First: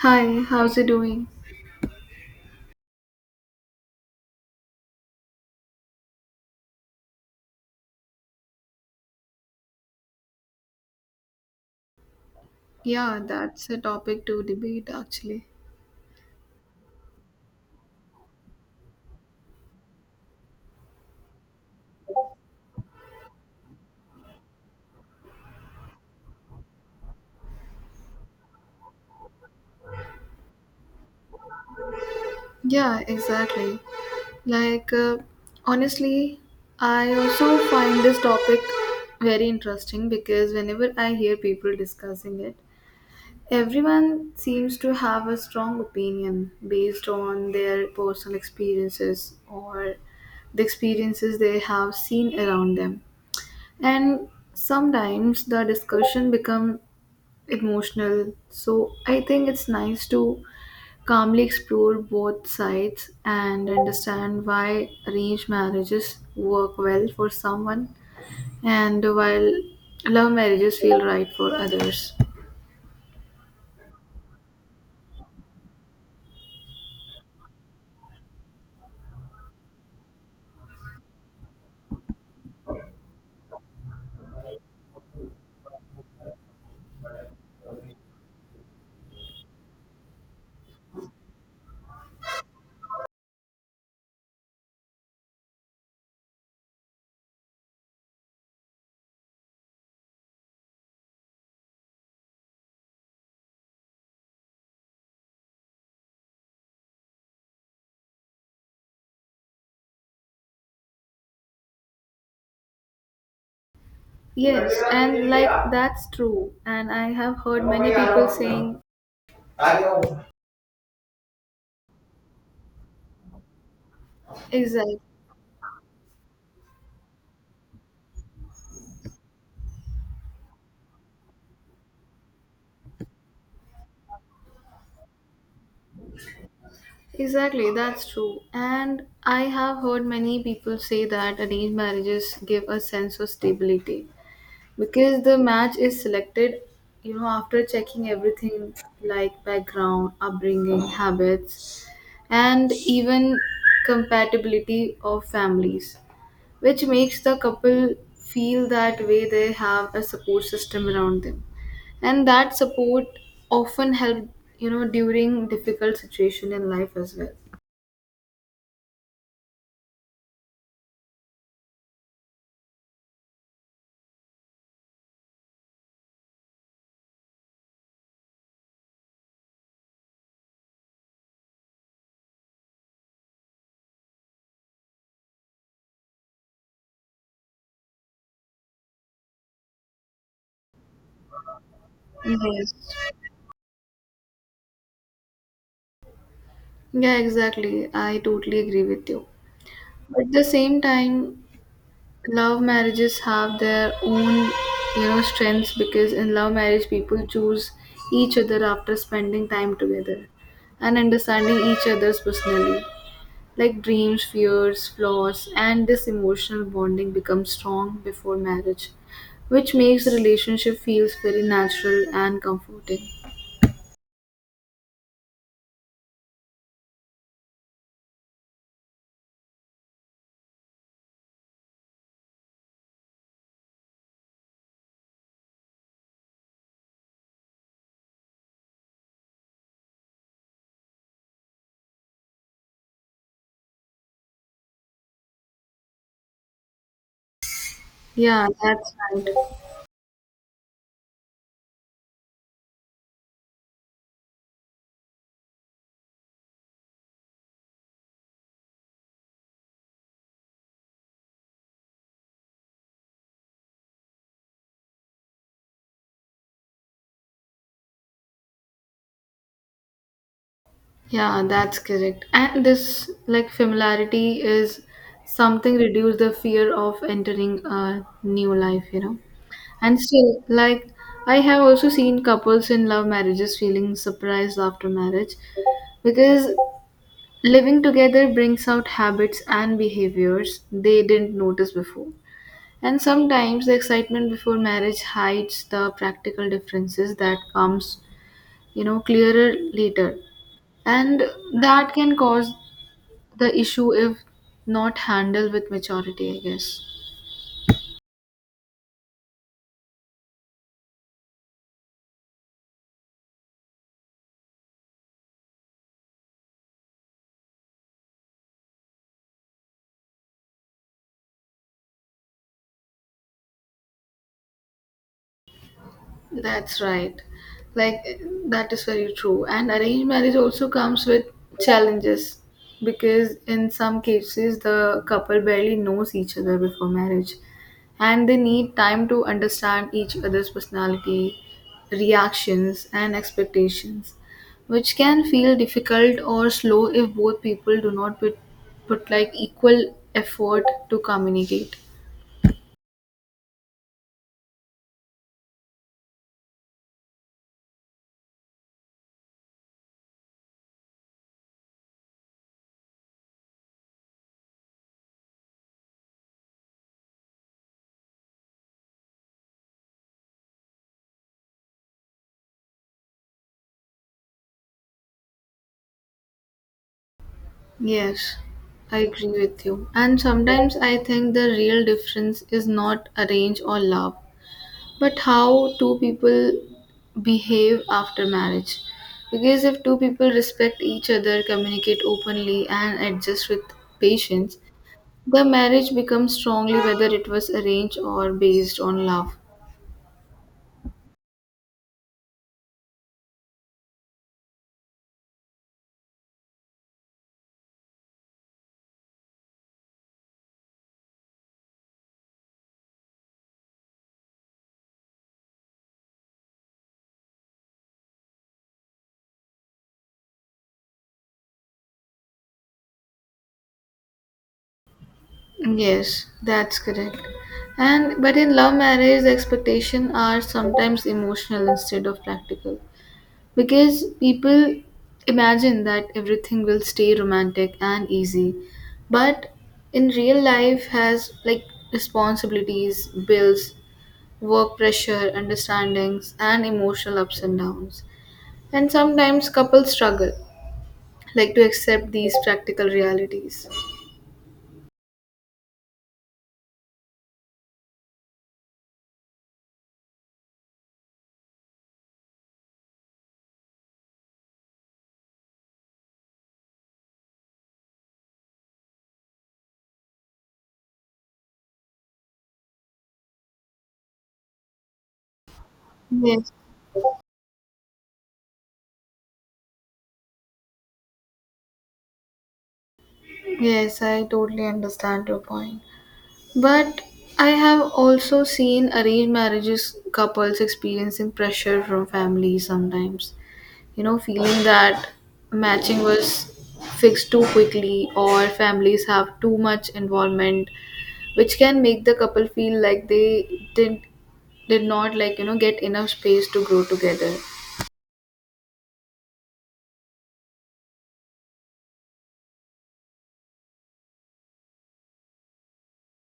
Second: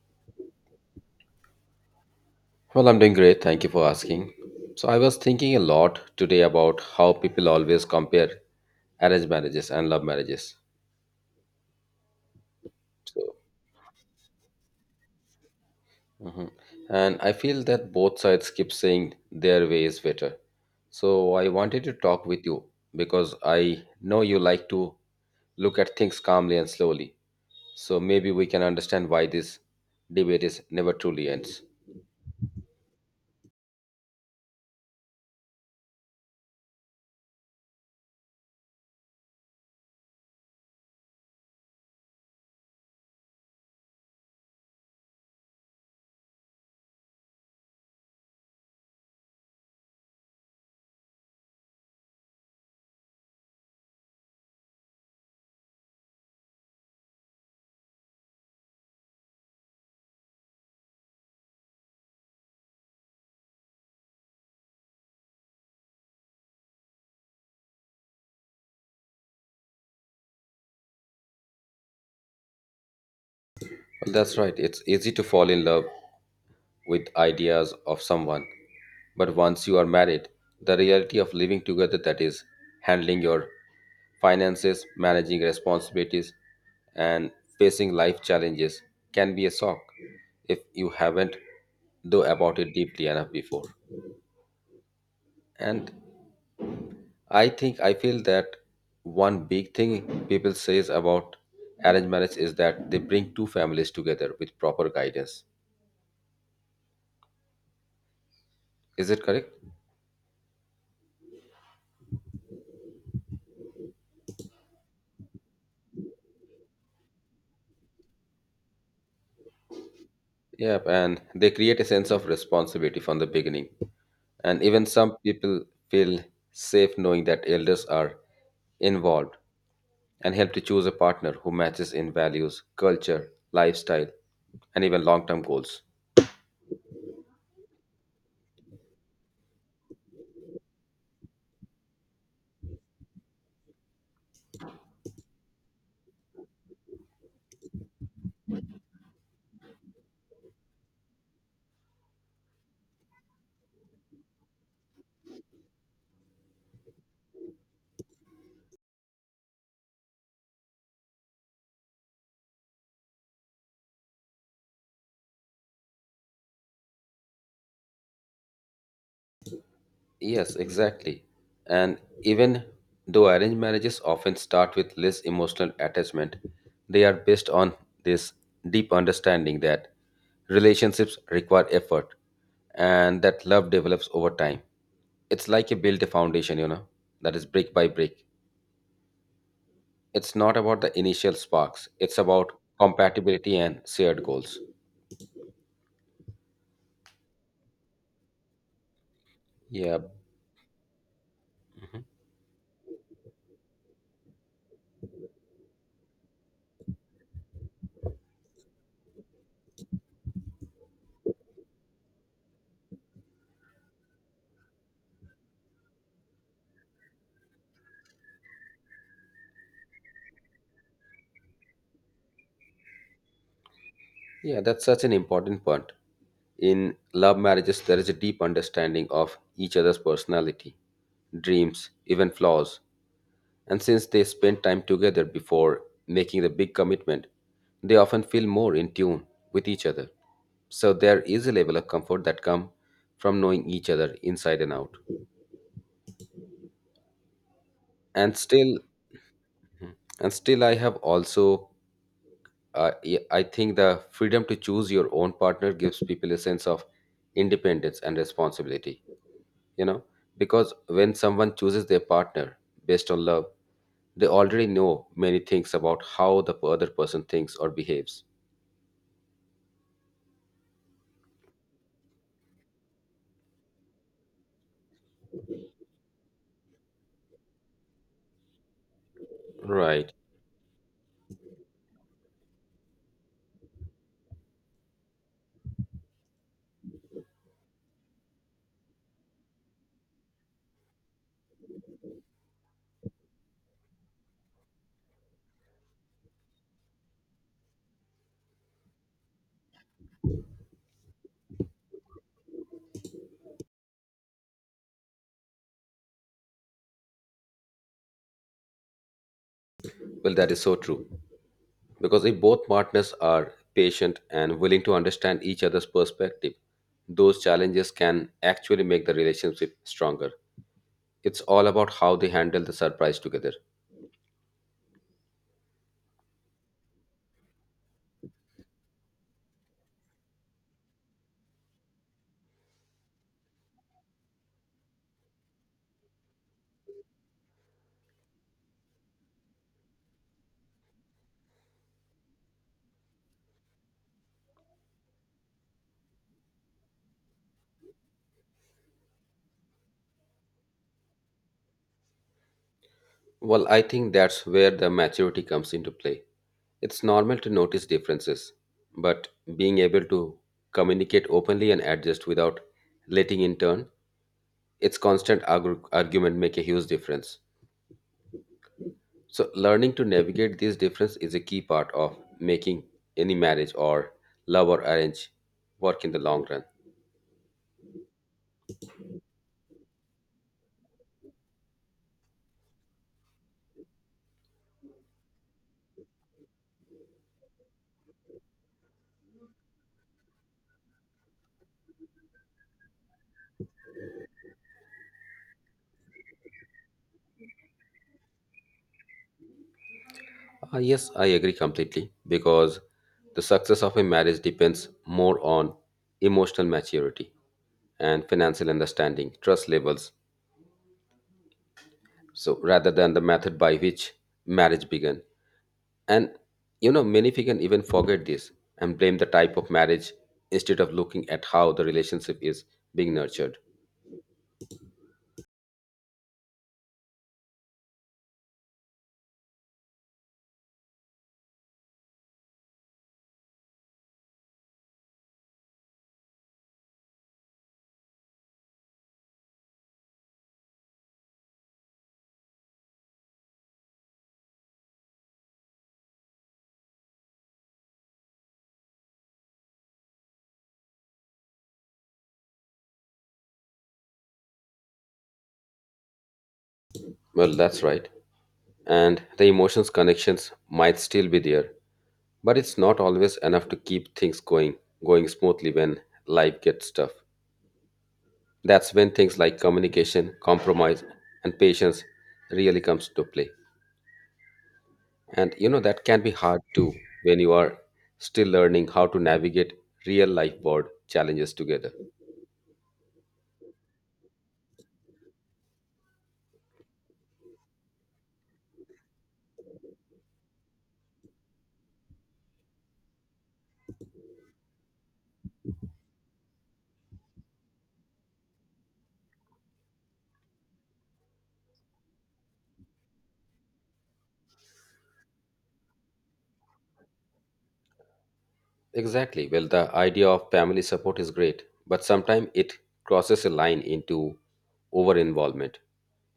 Hi, how's it doing? Well, I'm doing great. Thank you for asking. So, I was thinking a lot today about how people always compare arranged marriages and love marriages. Yeah, So, that's a topic to debate actually. mhm. and I feel that both sides keep saying their way is better. So, I wanted to talk with you because I know you like to look at things calmly and slowly. So, maybe we can understand why this debate is never truly ends. Yeah, exactly. Like, uh, Honestly, I also find this topic very interesting because whenever I hear people discussing it, everyone seems to have a strong opinion based on their personal experiences or the experiences they have seen around them. And sometimes the discussion becomes emotional. So I think it's nice to calmly explore both sides and understand why arranged marriages work well for someone, and while love marriages feel right for others. Well, that's right. It's easy to fall in love with ideas of someone. But once you are married, the reality of living together, that is handling your finances, managing responsibilities, and facing life challenges, can be a shock if you haven't thought about it deeply enough before. And I feel that one big thing people says about arranged marriage is that they bring two families together with proper guidance. Is it correct? Yes, and like that's true. And I have heard many people saying. Yep, and they create a sense of responsibility from the beginning. And even Exactly. some people feel safe knowing that elders are involved and help to choose a partner who matches in values, culture, lifestyle, and even long term goals. Exactly, that's true. And I have heard many people say that arranged marriages give a sense of stability, because the match is selected, after checking everything, like background, upbringing, habits, and even compatibility of families, which makes the couple feel that way they have a support system around them. And that support often help, during difficult situation in life as well. Yes, exactly. And even though arranged marriages often start with less emotional attachment, they are based on this deep understanding that relationships require effort and that love develops over time. It's like you build a foundation, you know, that is brick by brick. It's not about the initial sparks, it's about Yes. compatibility and shared goals. Yeah, exactly, I totally agree with you. Yeah. But at the same time, love marriages have their own, strengths, because in love marriage people choose each other after spending time together and understanding each other's personally, like dreams, fears, flaws, and this emotional bonding becomes strong before marriage, which makes the relationship feels very natural and comforting. Yeah, that's such an important point. In love marriages, there is a deep understanding of each other's personality, dreams, even flaws. And since they spend time together before making the big commitment, they often feel more in tune with each other. So there is a level of comfort that comes from knowing each other inside and out. And Yeah, still, that's right. and still, I have also, I think the freedom to choose your own partner gives people a sense of independence and responsibility, you know, because when someone chooses their partner based on love, they already know many things about how the other person thinks or behaves. Yeah, that's correct. And this like familiarity is something reduce the fear of entering a new life, you know. And Right. still, like, I have also seen couples in love marriages feeling surprised after marriage, because living together brings out habits and behaviors they didn't notice before. And sometimes the excitement before marriage hides the practical differences that comes, clearer later. And that can cause the issue if not handled with maturity, I guess. Well, that is so true, because if both partners are patient and willing to understand each other's perspective, those challenges can actually make the relationship stronger. It's all about how they handle the surprise together. That's right. Like, that is very true. And arranged marriage also comes with challenges, because in some cases the couple barely knows each other before marriage and they need time to understand each other's personality, reactions and expectations, which can feel difficult or slow if both people do not put like equal effort to communicate. Well, I think that's where the maturity comes into play. It's normal to notice differences, but being able to communicate openly and adjust without letting in turn its constant argument make a huge difference. So learning to navigate these differences is a key part of making any marriage, or love or arrange, work in the long run. Yes, I agree with you. And sometimes I think the real difference is not arrange or love, but how two people behave after marriage. Because if two people respect each other, communicate openly, and adjust with patience, the marriage becomes strongly whether it was arranged or based on love. Yes, I agree completely, because the success of a marriage depends more on emotional maturity and financial understanding, trust levels. So rather than the method by which marriage began. And you know, many can even forget this and blame the type of marriage instead of looking at how the relationship is being nurtured. Yes, that's correct. And but in love marriage, the expectations are sometimes emotional instead of practical. Because people imagine that everything will stay romantic and easy, but in real life has like responsibilities, bills, work pressure, understandings, and emotional ups and downs. And sometimes couples struggle like to accept these practical realities. Well, that's right. And the emotions connections might still be there, but it's not always enough to keep things going smoothly when life gets tough. That's when things like communication, compromise, and patience really comes to play. And you know, that can be Yes, hard too when you are still learning how to navigate real life board challenges together. yes, I totally understand your point. But I have also seen arranged marriages couples experiencing pressure from families sometimes, feeling that matching was fixed too quickly or families have too much involvement, which can make the couple feel like they did not like, get enough space to grow together. Exactly. Well, the idea of family support is great, but sometimes it crosses a line into over involvement.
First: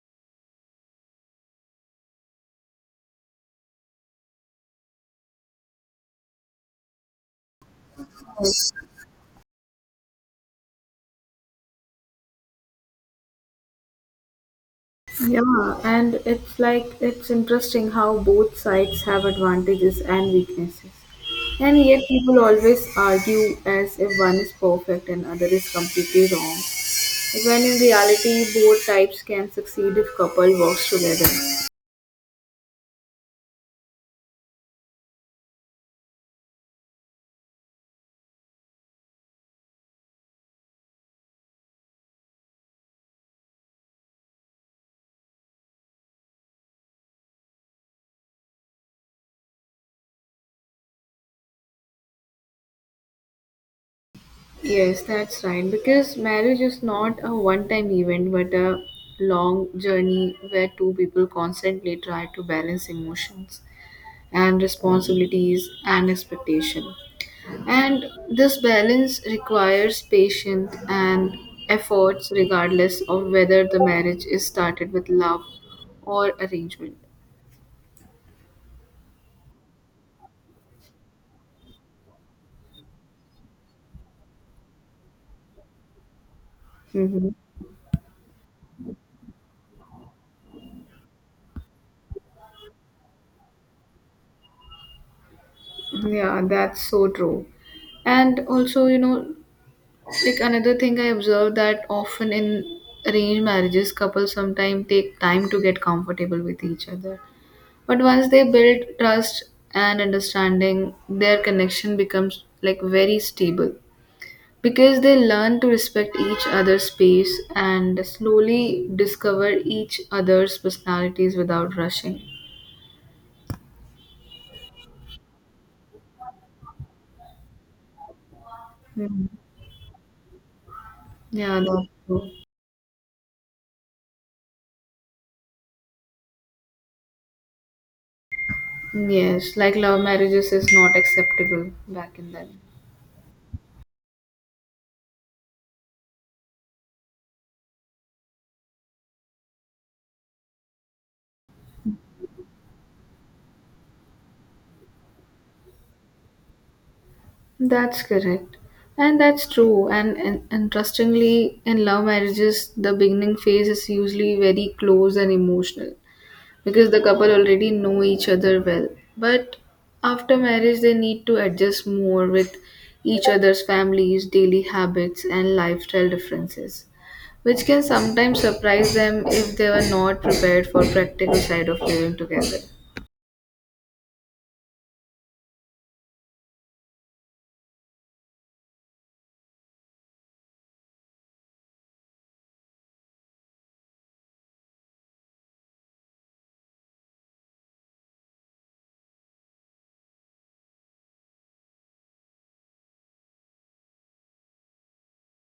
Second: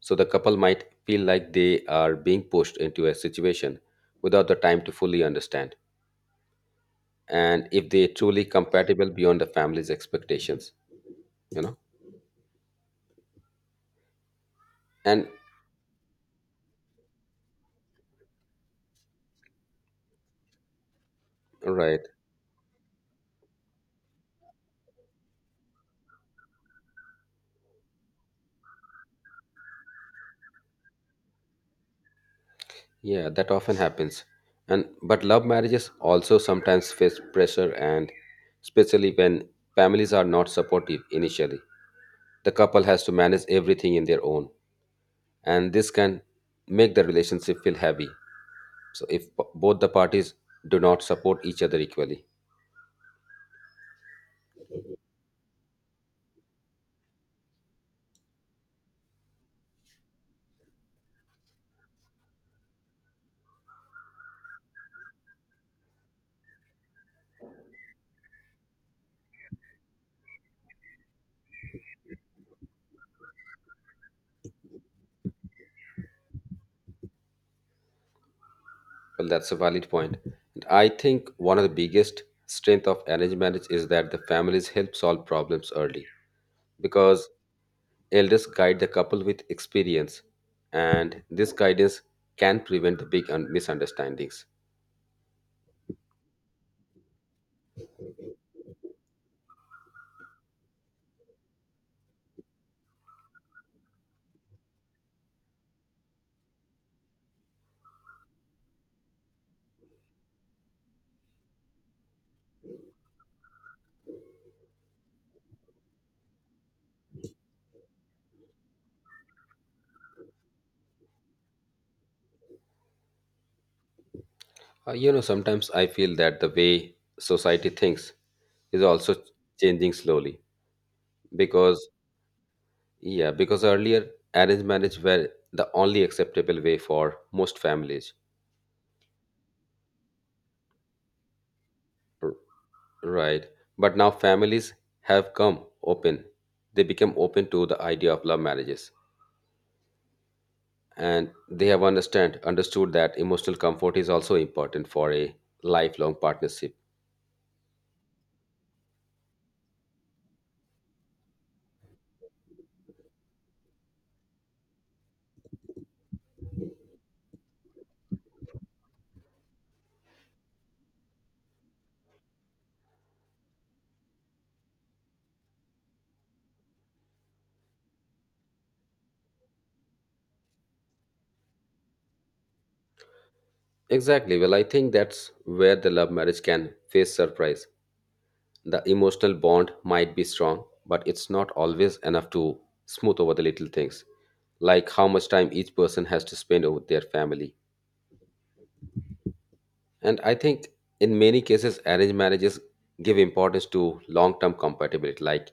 So the couple might feel like they are being pushed into a situation without the time to fully understand. And if they truly compatible beyond the family's expectations, you know? And Yeah, and it's like it's interesting how both sides have advantages and weaknesses. And right. yet people always argue as if one is perfect and other is completely wrong. When in reality both types can succeed if couple works together. Yeah, that often happens. And but love marriages also sometimes face pressure, and especially when families are not supportive initially. The couple has to manage everything in their own, and this can make the relationship feel heavy. So if both the parties do not support each other equally. Yes, that's right. Because marriage is not a one time event but a long journey where two people constantly try to balance emotions and responsibilities and expectation. And this balance requires patience and efforts regardless of whether the marriage is started with love or arrangement. Well, that's a valid point. And I think one of the biggest strength of arranged marriage is that the families help solve problems early, because Hmm. elders guide the couple with experience, and this guidance can prevent the big misunderstandings. Yeah, that's so true. And also, you know, like another thing I observed that often in arranged marriages, couples sometimes take time to get comfortable with each other. But once they build trust and understanding, their connection becomes like very stable, because they learn to respect each other's space and slowly discover each other's personalities without rushing. Sometimes I feel that the way society thinks is also Mhm. changing slowly Yeah, because, that's true. yeah, because earlier arranged marriage were the only acceptable way for most families. Yes, like love marriages is not acceptable back in R- then. right? But now families have come open, they become open to the idea of love marriages, and they have understand understood that emotional comfort is also important for a lifelong partnership. That's correct. And that's true. And interestingly, in love marriages, the beginning phase is usually very close and emotional because the couple already know each other well. But after marriage, they need to adjust more with each other's families, daily habits, and lifestyle differences, which can sometimes surprise them if they were not prepared for practical side of living together. Exactly. Well, I think that's where the love marriage can face surprise. The emotional bond might be strong, but it's not always enough to smooth over the little things, like how much time each person has to spend over their family. And I think in many cases, arranged marriages give importance to long term compatibility like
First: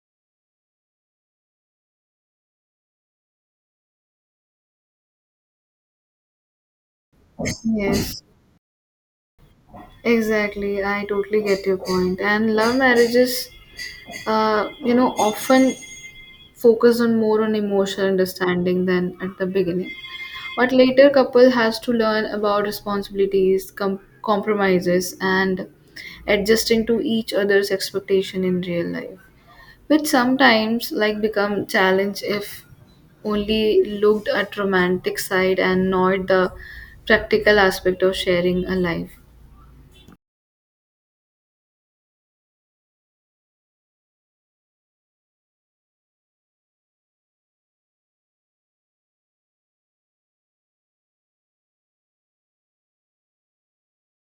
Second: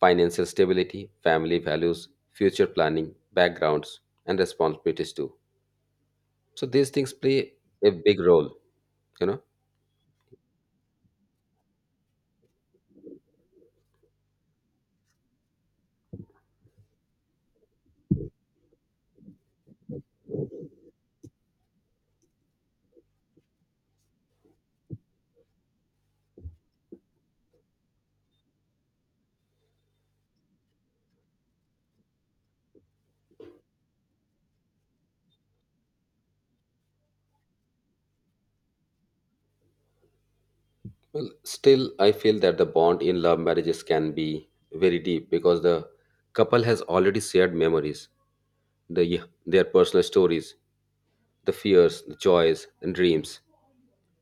financial stability, family values, future planning, backgrounds, and responsibilities too. So these things play a big Yes, role, you know. exactly, I totally get your point. And love marriages, often focus on more on emotional understanding than at the beginning. But later, couple has to learn about responsibilities, compromises, and adjusting to each other's expectation in real life, which sometimes like become challenge if only looked at romantic side and not the practical aspect of sharing a life. Well, still, I feel that the bond in love marriages can be very deep, because the couple has already shared memories, their personal stories, the fears, the joys, and dreams.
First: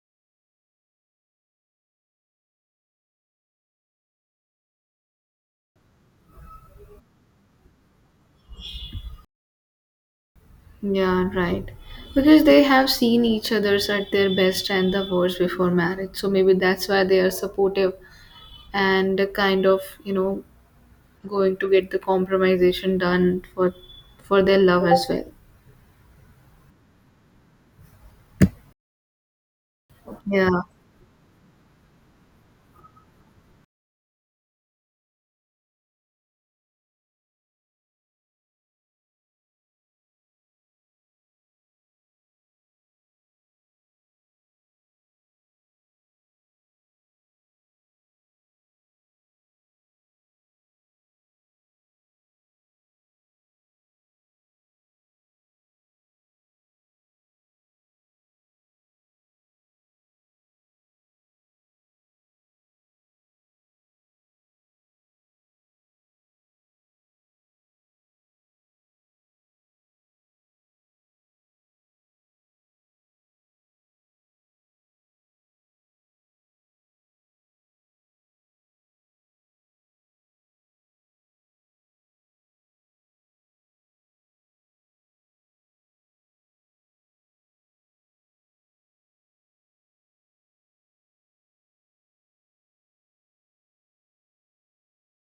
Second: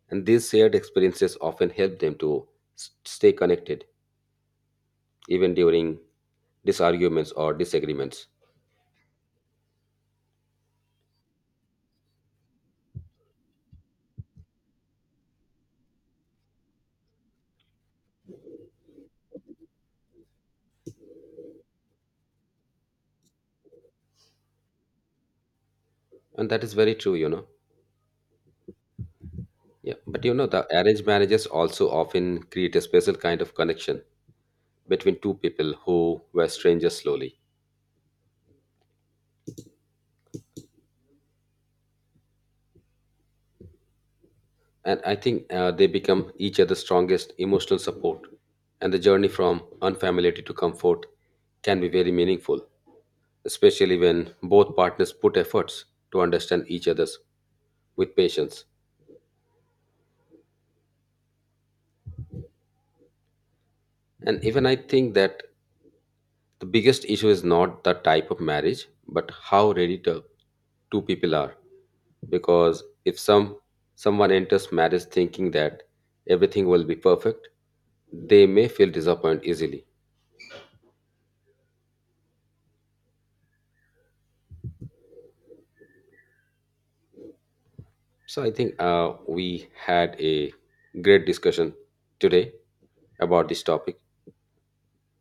And these shared experiences often help them to stay connected, even during disarguments or disagreements. Yeah, right. Because they have seen each other's at their best and the worst before marriage. So maybe that's why they are supportive and kind of, you know, going to get the compromisation done for their love as well. And that is very true, you know. Yeah. But you know, Yeah. the arranged marriages also often create a special kind of connection between two people who were strangers slowly. And I think they become each other's strongest emotional support. And the journey from unfamiliarity to comfort can be very meaningful, especially when both partners put efforts to understand each other's with patience. And even I think that the biggest issue is not the type of marriage, but how ready to two people are. Because if someone enters marriage thinking that everything will be perfect, they may feel disappointed easily. So I think we had a great discussion today about this topic.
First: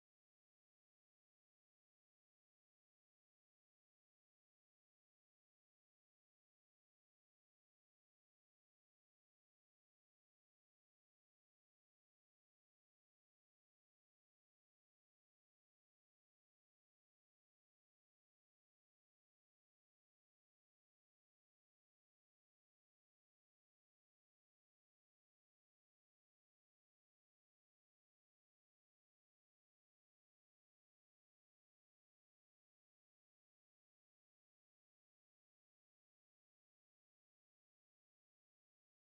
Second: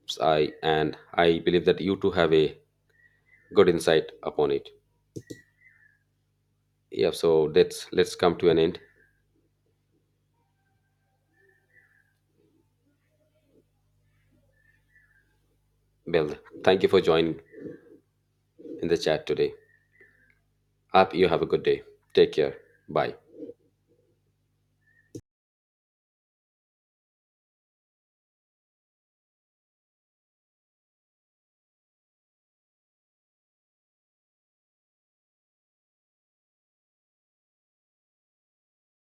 So, I believe that you too have a good insight upon it. Yeah, so let's come to an end. Well, thank you for joining in the chat today. Hope you have a good day. Take care. Bye.